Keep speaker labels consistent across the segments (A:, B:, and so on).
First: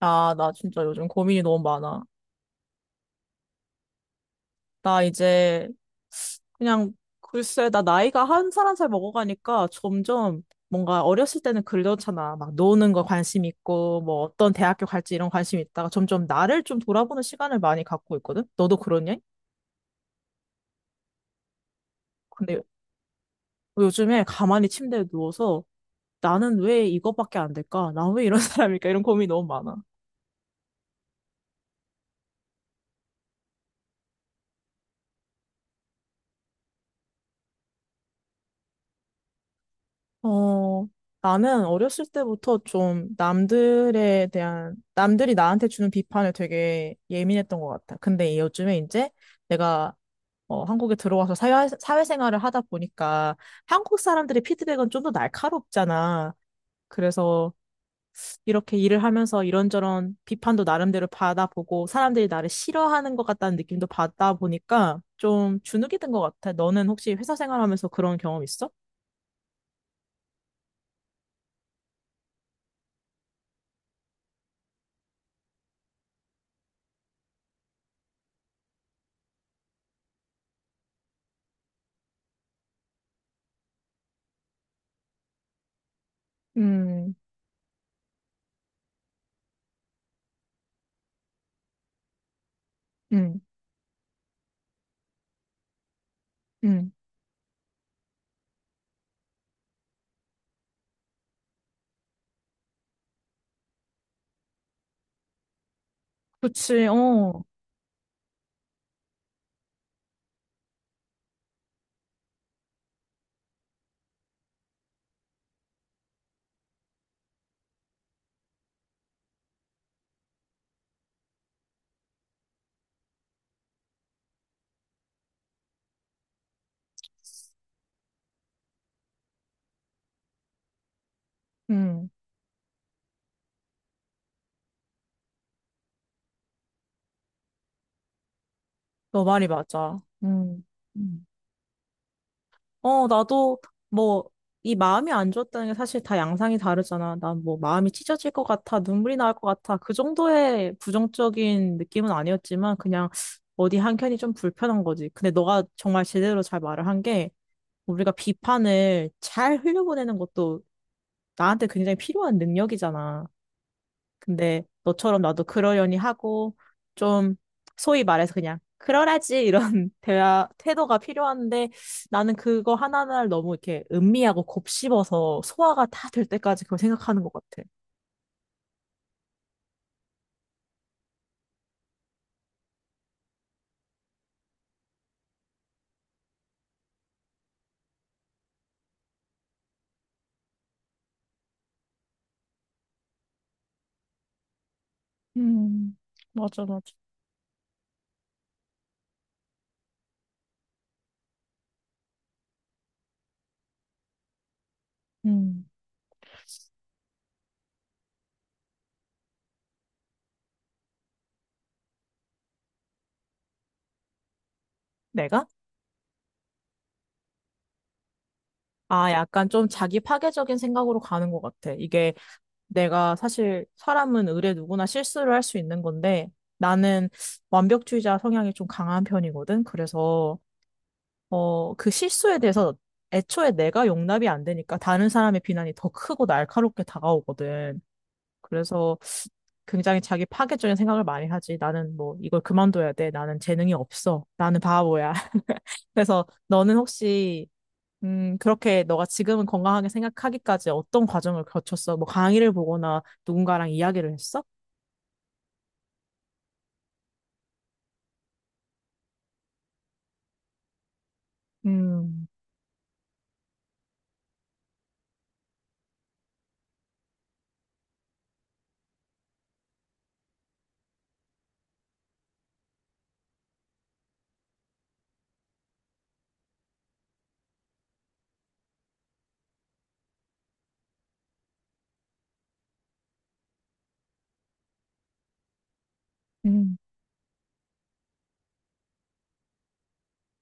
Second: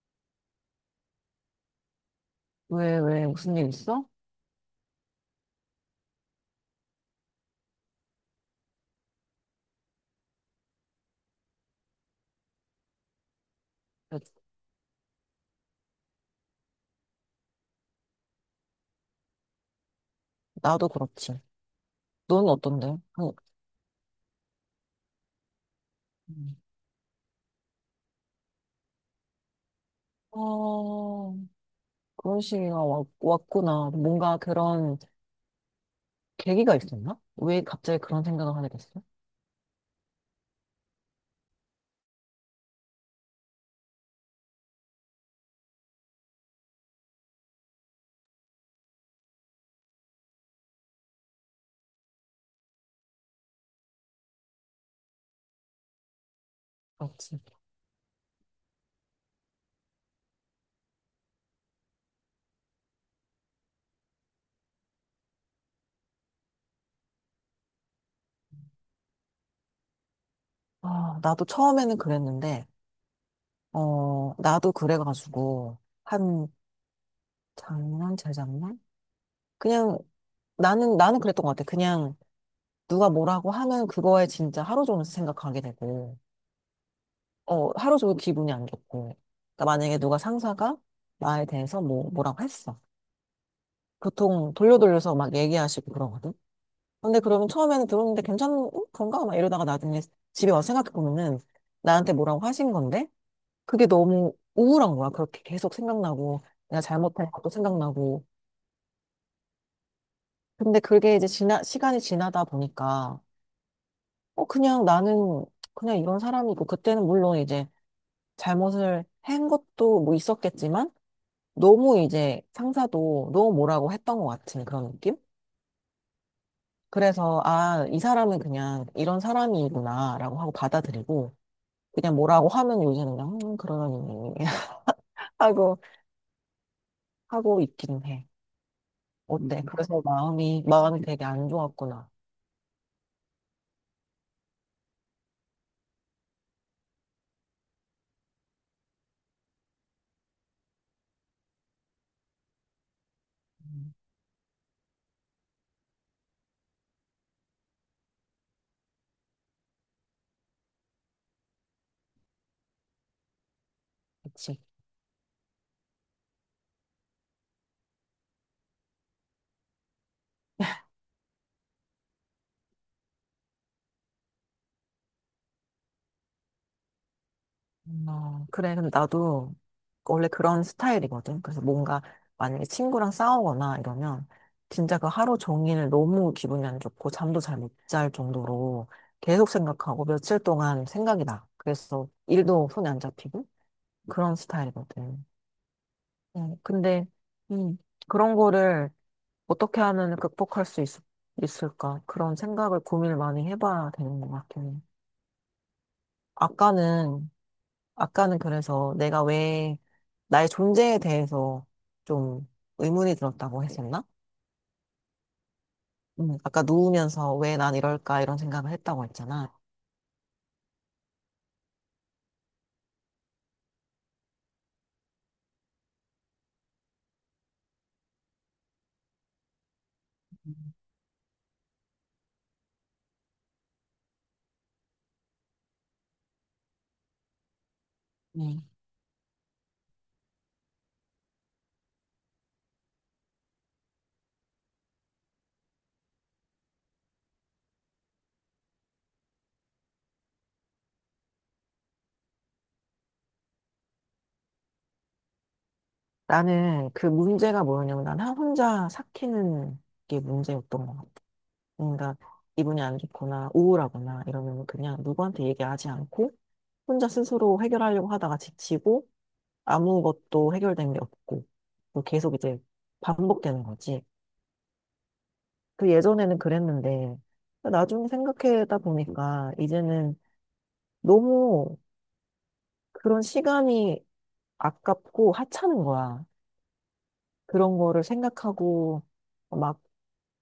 A: 아, 나 진짜 요즘 고민이 너무 많아.
B: 왜, 왜, 무슨 일 있어?
A: 나 이제 그냥 글쎄, 나 나이가 한 살 한 살 먹어가니까 점점 뭔가 어렸을 때는 그러잖아. 막 노는 거 관심 있고,
B: 나-
A: 뭐 어떤 대학교 갈지 이런 관심 있다가 점점 나를 좀 돌아보는 시간을 많이 갖고 있거든? 너도 그러냐?
B: 나도 그렇지. 넌
A: 근데
B: 어떤데? 그,
A: 요즘에 가만히 침대에 누워서
B: 음.
A: 나는 왜 이거밖에 안 될까? 나 왜 이런 사람일까? 이런 고민이 너무 많아.
B: 어, 그런 시기가 왔구나. 뭔가 그런 계기가 있었나? 왜 갑자기 그런 생각을 하게 됐어?
A: 어, 나는 어렸을 때부터 좀 남들에 대한, 남들이 나한테 주는 비판에 되게 예민했던 것 같아. 근데 요즘에 이제 내가 한국에 들어와서 사회생활을 하다 보니까 한국 사람들의 피드백은 좀 더 날카롭잖아.
B: 그렇지.
A: 그래서 이렇게 일을 하면서 이런저런 비판도 나름대로 받아보고 사람들이 나를 싫어하는 것 같다는 느낌도 받다 보니까 좀 주눅이 든 것 같아. 너는 혹시 회사 생활하면서 그런 경험 있어?
B: 아, 나도 처음에는 그랬는데, 나도 그래가지고, 한, 작년, 재작년? 그냥, 나는 그랬던 것 같아. 그냥, 누가 뭐라고 하면 그거에 진짜 하루 종일 생각하게 되고,
A: 음,
B: 하루 종일 기분이 안 좋고. 그러니까 만약에 누가 상사가 나에 대해서 뭐라고 했어.
A: 음,
B: 보통 돌려 돌려서 막 얘기하시고 그러거든.
A: 음.
B: 근데 그러면 처음에는 들었는데 괜찮은 건가? 막 이러다가 나중에 집에 와서 생각해보면은 나한테 뭐라고 하신 건데 그게 너무 우울한 거야. 그렇게 계속 생각나고 내가
A: 그치,
B: 잘못한
A: 어.
B: 것도 생각나고. 근데 그게 이제 시간이 지나다 보니까 그냥 나는 그냥 이런 사람이고 그때는 물론 이제 잘못을 한 것도 뭐 있었겠지만 너무 이제 상사도 너무 뭐라고 했던 것 같은 그런 느낌? 그래서 아, 이 사람은 그냥 이런 사람이구나라고 하고 받아들이고
A: 음,
B: 그냥 뭐라고 하면 요새는 그냥 그러려니 하고 하고 있긴 해.
A: 너 말이
B: 어때? 음.
A: 맞아.
B: 그래서 마음이
A: 음.
B: 마음이 되게
A: 음.
B: 안 좋았구나.
A: 나도 뭐, 이 마음이 안 좋았다는 게 사실 다 양상이 다르잖아. 난 뭐, 마음이 찢어질 것 같아, 눈물이 나올 것 같아. 그 정도의 부정적인 느낌은 아니었지만, 그냥 어디
B: 음,
A: 한켠이 좀 불편한 거지. 근데 너가 정말 제대로 잘 말을 한 게, 우리가 비판을 잘 흘려보내는 것도 나한테 굉장히 필요한 능력이잖아.
B: 그치.
A: 근데 너처럼 나도 그러려니 하고 좀 소위 말해서 그냥 그러라지 이런 대화 태도가 필요한데 나는 그거 하나하나를 너무 이렇게 음미하고 곱씹어서 소화가 다 될 때까지 그걸 생각하는 것 같아.
B: 어, 그래. 근데 나도 원래 그런 스타일이거든. 그래서 뭔가 만약에 친구랑 싸우거나 이러면 진짜 그 하루 종일 너무 기분이 안 좋고 잠도 잘 못 잘 정도로 계속 생각하고 며칠 동안 생각이 나. 그래서 일도 손에 안 잡히고 그런 스타일이거든.
A: 음,
B: 음,
A: 맞아, 맞아.
B: 근데, 음, 그런 거를 어떻게 하면 있을까? 그런 생각을 고민을 많이 해봐야 되는 것 같긴 해.
A: 음,
B: 아까는 아까는 그래서 내가 왜 나의 존재에 대해서 좀 의문이 들었다고 했었나?
A: 내가?
B: 아까 누우면서 왜 난 이럴까 이런 생각을 했다고
A: 아, 약간
B: 했잖아.
A: 좀 자기 파괴적인 생각으로 가는 것 같아. 이게 내가 사실 사람은 의례 누구나 실수를 할 수 있는 건데 나는 완벽주의자 성향이 좀 강한 편이거든. 그래서 그 실수에 대해서 애초에 내가 용납이 안 되니까 다른 사람의 비난이 더 크고 날카롭게 다가오거든.
B: 네.
A: 그래서 굉장히 자기 파괴적인 생각을 많이 하지. 나는 뭐 이걸 그만둬야 돼. 나는 재능이 없어. 나는 바보야. 그래서 너는 혹시 그렇게 너가 지금은 건강하게 생각하기까지 어떤 과정을 거쳤어? 뭐 강의를 보거나 누군가랑 이야기를 했어?
B: 나는 그 문제가 뭐였냐면 난 혼자 삭히는 게 문제였던 것 같아. 그러니까
A: 음,
B: 기분이 안 좋거나 우울하거나 이러면 그냥 누구한테 얘기하지 않고 혼자 스스로 해결하려고 하다가 지치고 아무것도 해결된 게 없고 또 계속 이제 반복되는 거지. 그 예전에는 그랬는데, 나중에 생각하다 보니까 이제는 너무 그런 시간이 아깝고 하찮은 거야.
A: 음,
B: 그런 거를 생각하고 막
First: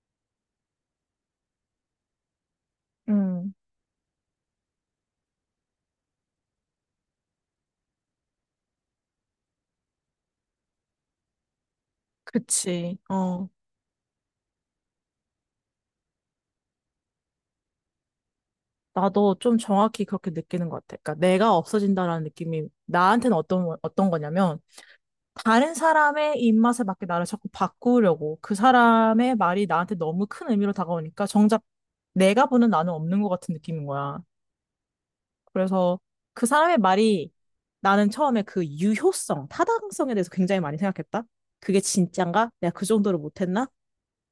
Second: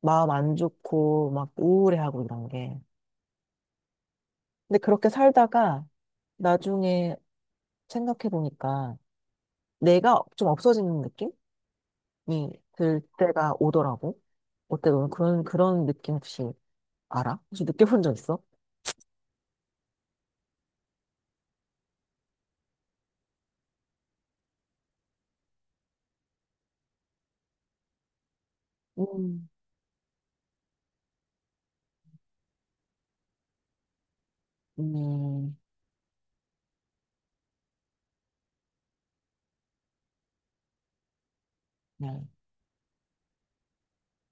B: 마음 안 좋고 막 우울해하고 이런 게.
A: 음.
B: 근데 그렇게 살다가 나중에 생각해 보니까 내가 좀 없어지는 느낌이
A: 그치.
B: 들
A: 어.
B: 때가 오더라고. 어때? 너는 그런 느낌 혹시 알아? 혹시 느껴본 적 있어?
A: 나도 좀 정확히 그렇게 느끼는 것 같아. 그러니까 내가 없어진다라는 느낌이 나한테는 어떤, 어떤 거냐면 다른 사람의 입맛에 맞게 나를 자꾸 바꾸려고 그 사람의
B: 음,
A: 말이 나한테 너무 큰 의미로 다가오니까 정작 내가 보는 나는 없는 것 같은 느낌인 거야.
B: 음,
A: 그래서 그 사람의 말이 나는 처음에 그 유효성, 타당성에 대해서 굉장히 많이 생각했다. 그게
B: 네,
A: 진짠가? 내가 그 정도로 못했나?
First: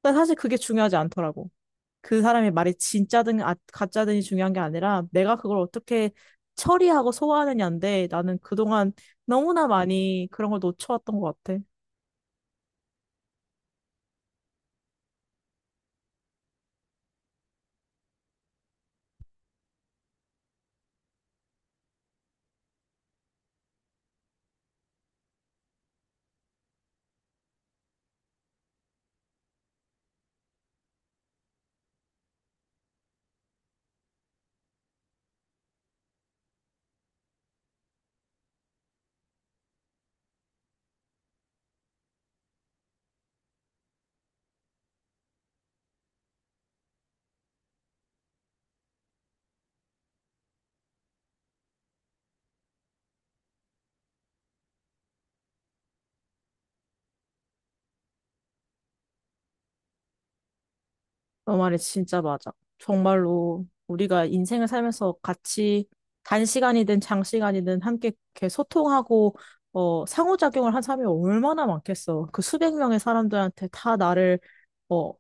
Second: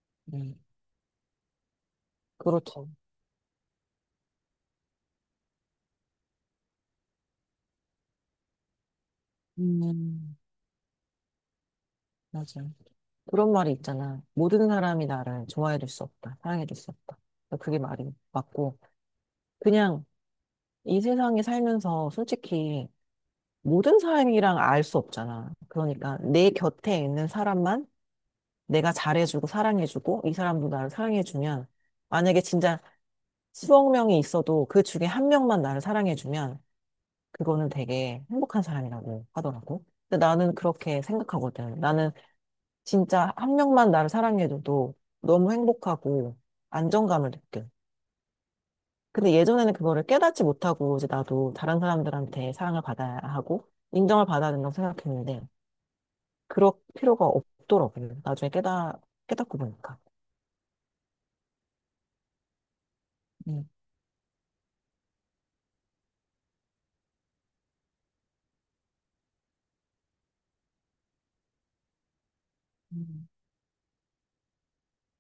A: 근데 사실
B: 네.
A: 그게 중요하지 않더라고. 그 사람의 말이
B: 그렇죠.
A: 진짜든 아, 가짜든이 중요한 게 아니라 내가 그걸 어떻게 처리하고 소화하느냐인데 나는 그동안 너무나 많이
B: 음,
A: 그런 걸 놓쳐왔던 것 같아.
B: 맞아. 그런 말이 있잖아. 모든 사람이 나를 좋아해 줄 수 없다. 사랑해 줄 수 없다. 그게 말이 맞고, 그냥 이 세상에 살면서 솔직히 모든 사람이랑 알 수 없잖아. 그러니까 내 곁에 있는 사람만 내가 잘해주고 사랑해주고 이 사람도 나를 사랑해주면, 만약에 진짜 수억 명이 있어도 그 중에 한 명만 나를 사랑해주면, 그거는 되게 행복한 사람이라고 하더라고. 근데 나는 그렇게 생각하거든. 나는 진짜 한 명만 나를 사랑해줘도 너무 행복하고 안정감을 느껴. 근데 예전에는 그거를 깨닫지 못하고 이제 나도 다른 사람들한테 사랑을 받아야 하고 인정을 받아야 된다고 생각했는데 그럴 필요가 없더라고요. 나중에 깨닫고 보니까.
A: 너 말이 진짜 맞아. 정말로
B: 음.
A: 우리가 인생을 살면서 같이 단시간이든 장시간이든 함께 이렇게 소통하고 상호작용을 한 사람이 얼마나 많겠어. 그 수백 명의
B: 음.
A: 사람들한테 다 나를 어,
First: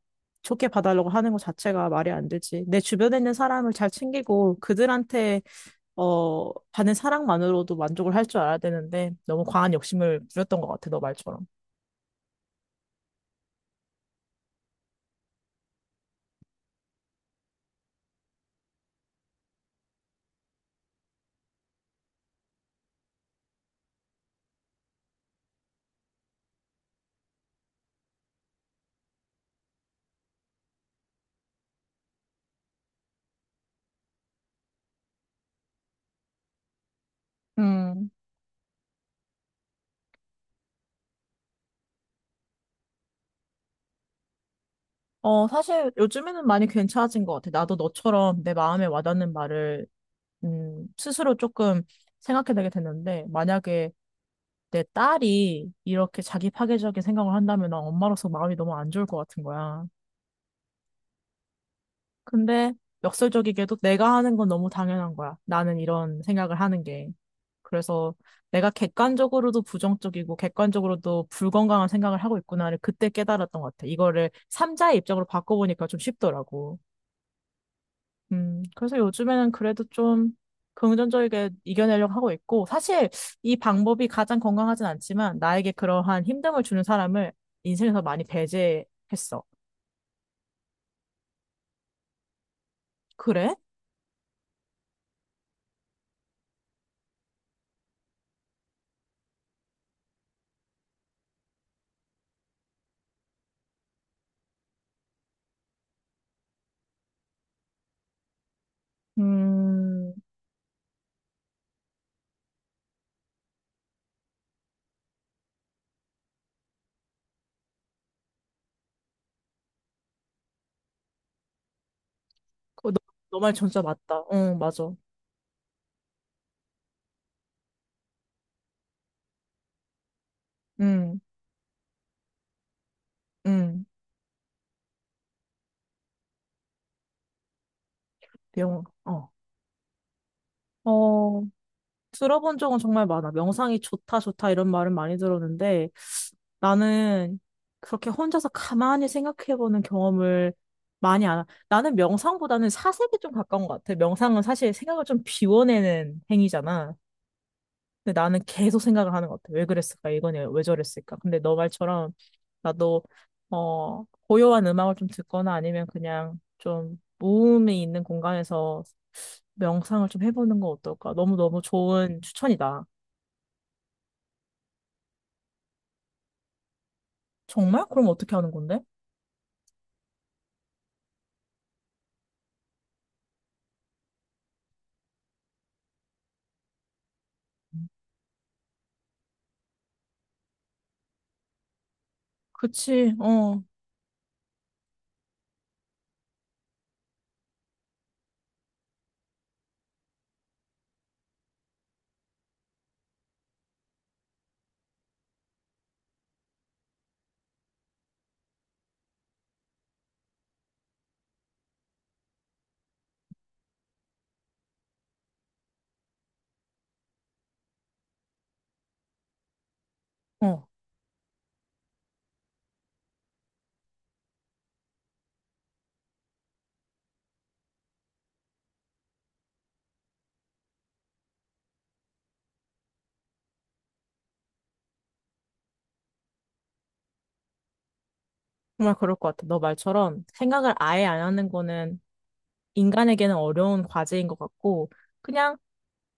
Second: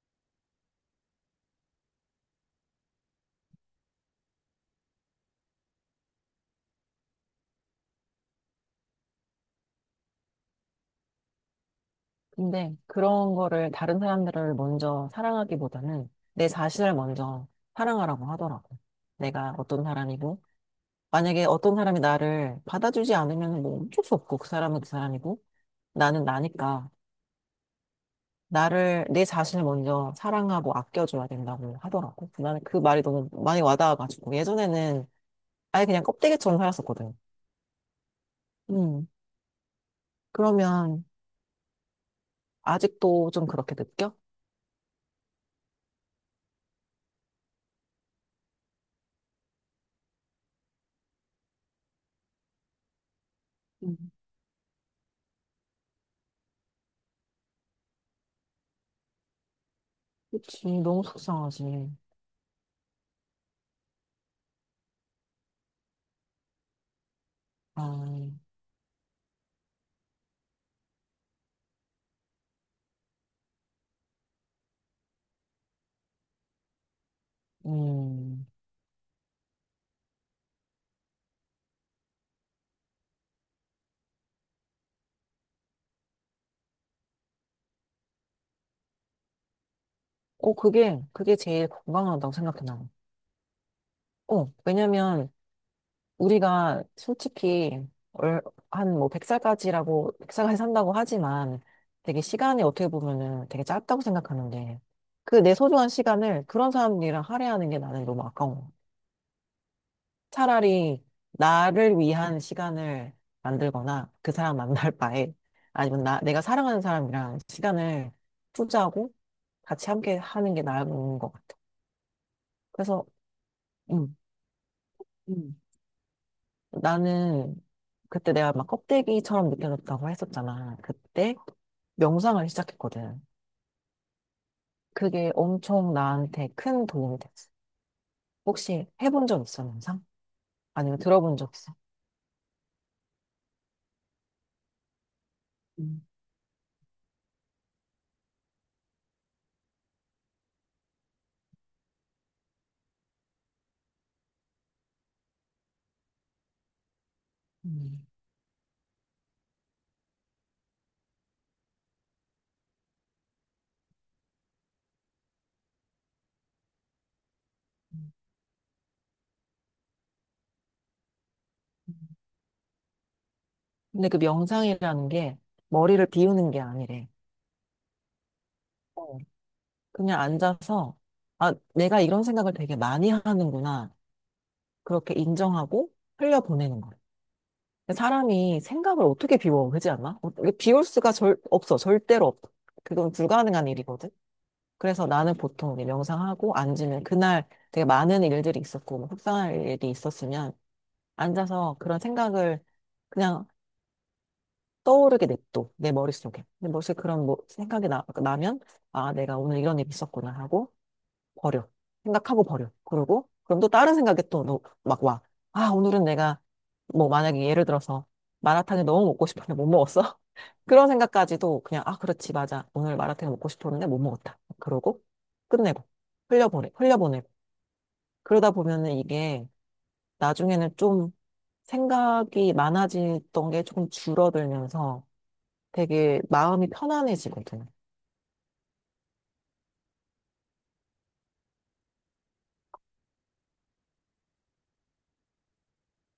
A: 좋게 봐달라고 하는 것 자체가 말이 안 되지. 내 주변에 있는 사람을 잘 챙기고 그들한테 받는 사랑만으로도 만족을 할 줄 알아야 되는데 너무 과한 욕심을 부렸던 것 같아, 너 말처럼.
B: 근데 그런 거를 다른 사람들을 먼저 사랑하기보다는 내 자신을 먼저 사랑하라고 하더라고요. 내가 어떤 사람이고 만약에 어떤 사람이 나를 받아주지 않으면 뭐 어쩔 수 없고 그 사람은 그 사람이고 나는 나니까 나를 내 자신을 먼저 사랑하고 아껴줘야 된다고 하더라고. 나는 그 말이 너무 많이 와닿아가지고 예전에는 아예 그냥 껍데기처럼 살았었거든.
A: 음.
B: 음. 그러면 아직도 좀 그렇게 느껴?
A: 사실 요즘에는 많이 괜찮아진 것 같아. 나도 너처럼 내 마음에 와닿는 말을, 스스로 조금 생각해내게 됐는데, 만약에
B: 음.
A: 내 딸이 이렇게 자기 파괴적인 생각을 한다면 난 엄마로서 마음이 너무 안 좋을 것 같은 거야.
B: 그치, 너무 속상하지.
A: 근데 역설적이게도 내가 하는 건 너무 당연한 거야. 나는 이런 생각을 하는 게. 그래서
B: 아,
A: 내가 객관적으로도 부정적이고 객관적으로도 불건강한 생각을 하고 있구나를 그때 깨달았던 것 같아. 이거를 삼자의 입장으로 바꿔보니까 좀 쉽더라고.
B: 음.
A: 그래서 요즘에는 그래도 좀 긍정적이게 이겨내려고 하고 있고, 사실 이 방법이 가장 건강하진 않지만 나에게 그러한 힘듦을 주는 사람을 인생에서 많이 배제했어.
B: 그게 제일 건강하다고 생각해, 나는.
A: 그래?
B: 왜냐면, 우리가 솔직히 얼, 한뭐 100살까지라고 백 살까지 산다고 하지만 되게 시간이 어떻게 보면은 되게 짧다고 생각하는데 그 내 소중한 시간을 그런 사람들이랑 할애하는 게 나는 너무 아까운 거
A: 음,
B: 차라리 나를 위한 시간을 만들거나 그 사람 만날 바에 아니면 나 내가 사랑하는 사람이랑 시간을 투자하고 같이 함께 하는 게 나은 것 같아.
A: 그 너,
B: 그래서
A: 너 말 진짜
B: 음.
A: 맞다. 응, 맞아.
B: 음. 나는 그때 내가 막 껍데기처럼 느껴졌다고 했었잖아.
A: 응,
B: 그때 명상을 시작했거든.
A: 응,
B: 그게 엄청 나한테 큰 도움이 됐어.
A: 내용,
B: 혹시 해본
A: 어.
B: 적 있어, 명상? 아니면 들어본
A: 어,
B: 적 있어?
A: 들어본 적은 정말 많아. 명상이 좋다, 좋다 이런 말은 많이 들었는데
B: 음,
A: 나는 그렇게 혼자서 가만히 생각해보는 경험을 많이 안 하. 나는 명상보다는 사색이 좀 가까운 것 같아. 명상은 사실 생각을 좀 비워내는 행위잖아.
B: 음.
A: 근데 나는 계속 생각을 하는 것 같아. 왜 그랬을까? 이거냐? 왜 저랬을까? 근데 너 말처럼 나도 고요한 음악을 좀 듣거나 아니면 그냥 좀 무음이 있는 공간에서 명상을 좀 해보는 거 어떨까? 너무너무 좋은 추천이다.
B: 근데 그 명상이라는 게 머리를 비우는 게 아니래.
A: 정말? 그럼 어떻게 하는 건데?
B: 어, 그냥 앉아서, 아, 내가 이런 생각을 되게 많이 하는구나. 그렇게 인정하고 흘려보내는 거야. 사람이 생각을 어떻게 비워, 그지 않나? 이게 비울 수가 없어. 절대로 없어. 그건
A: 그치, 어,
B: 불가능한 일이거든. 그래서 나는 보통 이제 명상하고 앉으면 그날 되게 많은 일들이 있었고, 뭐 속상할 일이 있었으면 앉아서 그런 생각을 그냥 떠오르게 냅둬. 내 머릿속에. 내 머릿속에 그런 뭐 생각이 나면, 아, 내가 오늘 이런 일이 있었구나 하고, 버려. 생각하고 버려. 그러고, 그럼 또 다른 생각이 또 막 와. 아, 오늘은 내가, 뭐, 만약에 예를 들어서, 마라탕이 너무 먹고 싶었는데 못 먹었어?
A: 어.
B: 그런 생각까지도 그냥, 아, 그렇지, 맞아. 오늘 마라탕 먹고 싶었는데 못 먹었다. 그러고, 끝내고, 흘려보내고. 그러다 보면은 이게, 나중에는 좀 생각이 많아지던 게 조금 줄어들면서 되게 마음이 편안해지거든.
A: 정말 그럴 것 같아. 너 말처럼 생각을 아예 안 하는 거는 인간에게는 어려운 과제인 것 같고, 그냥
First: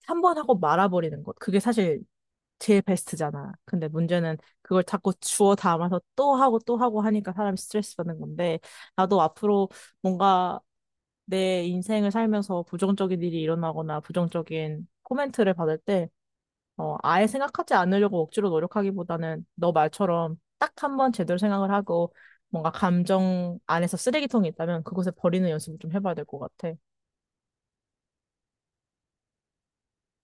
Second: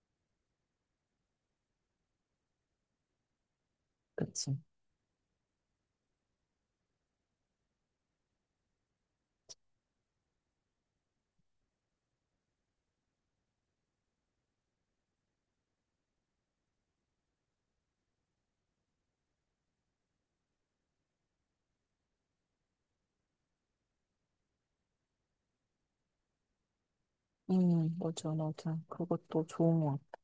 A: 한 번 하고 말아버리는 것. 그게 사실 제일 베스트잖아. 근데 문제는
B: 그치.
A: 그걸 자꾸 주워 담아서 또 하고 또 하고 하니까 사람이 스트레스 받는 건데, 나도 앞으로 뭔가 내 인생을 살면서 부정적인 일이 일어나거나 부정적인 코멘트를 받을 때 아예 생각하지 않으려고 억지로 노력하기보다는 너 말처럼 딱 한번 제대로 생각을 하고 뭔가 감정 안에서 쓰레기통이 있다면 그곳에 버리는 연습을 좀 해봐야 될 것 같아.
B: 맞아, 맞아. 그것도 좋은 것 같아.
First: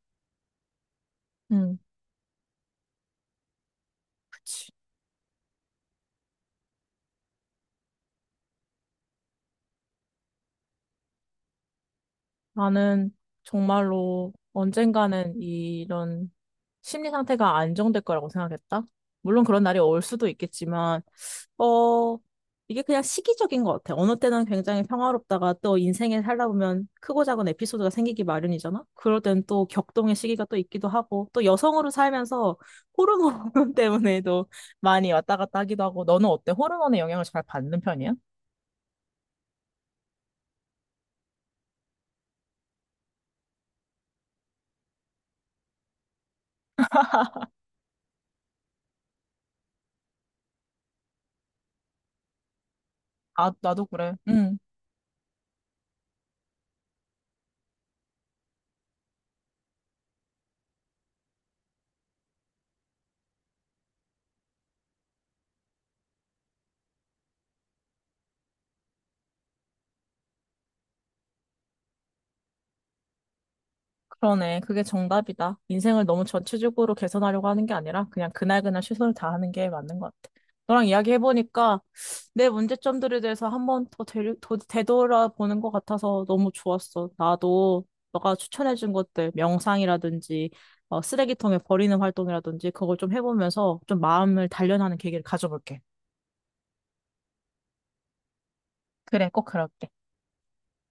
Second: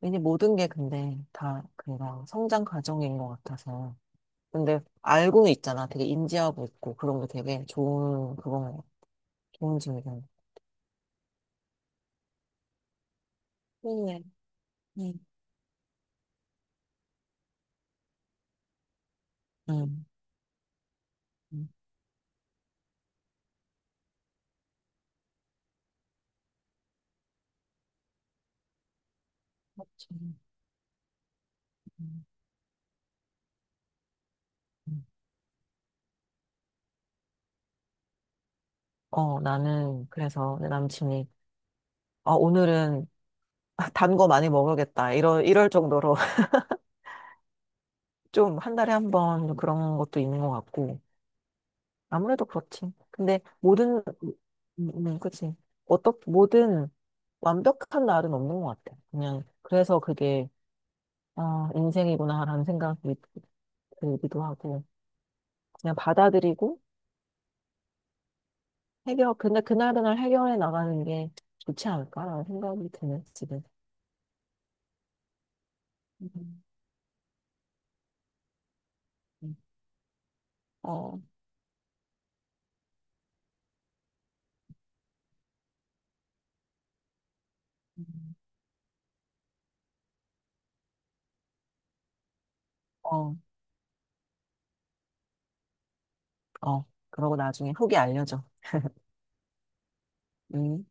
B: 왠지 모든 게 근데 다
A: 음,
B: 그냥 성장 과정인 것 같아서.
A: 그치.
B: 근데 알고는 있잖아. 되게 인지하고 있고 그런 게 되게 좋은 그런 거 좋은 질문.
A: 나는
B: 네, 네,
A: 정말로 언젠가는 이런 심리 상태가 안정될 거라고 생각했다. 물론 그런 날이 올
B: 응.
A: 수도 있겠지만
B: 응.
A: 어, 이게 그냥 시기적인 것 같아. 어느 때는 굉장히 평화롭다가 또 인생에 살다 보면 크고 작은 에피소드가 생기기 마련이잖아? 그럴 땐 또
B: 맞죠.
A: 격동의
B: 응.
A: 시기가 또 있기도 하고, 또 여성으로 살면서 호르몬 때문에도
B: 응.
A: 많이 왔다 갔다 하기도 하고, 너는 어때? 호르몬의 영향을 잘 받는 편이야?
B: 나는 그래서 내 남친이 아, 오늘은 단 거 많이 먹어야겠다. 이런 이럴 정도로 좀 한 달에 한 번 그런 것도 있는 것 같고 아무래도 그렇지. 근데
A: 아, 나도
B: 모든
A: 그래.
B: 음,
A: 응.
B: 그치. 어떻 모든 완벽한 날은 없는 것 같아. 그냥, 그래서 그게, 아, 인생이구나라는 생각이 들기도 하고, 그냥 받아들이고, 근데 그날그날 해결해 나가는 게 좋지 않을까라는 생각이 드네, 지금.
A: 그러네. 그게 정답이다. 인생을 너무
B: 음,
A: 전체적으로 개선하려고 하는 게 아니라 그냥 그날그날 최선을 다하는
B: 음.
A: 게 맞는 것 같아. 너랑
B: 어,
A: 이야기해보니까 내 문제점들에 대해서 한번 더 되돌아보는 것 같아서 너무 좋았어. 나도
B: 음.
A: 너가 추천해준 것들, 명상이라든지 쓰레기통에 버리는 활동이라든지 그걸 좀
B: 어,
A: 해보면서 좀 마음을 단련하는 계기를 가져볼게.
B: 어. 그러고 나중에 후기 알려줘.
A: 그래, 꼭 그럴게.
B: 음.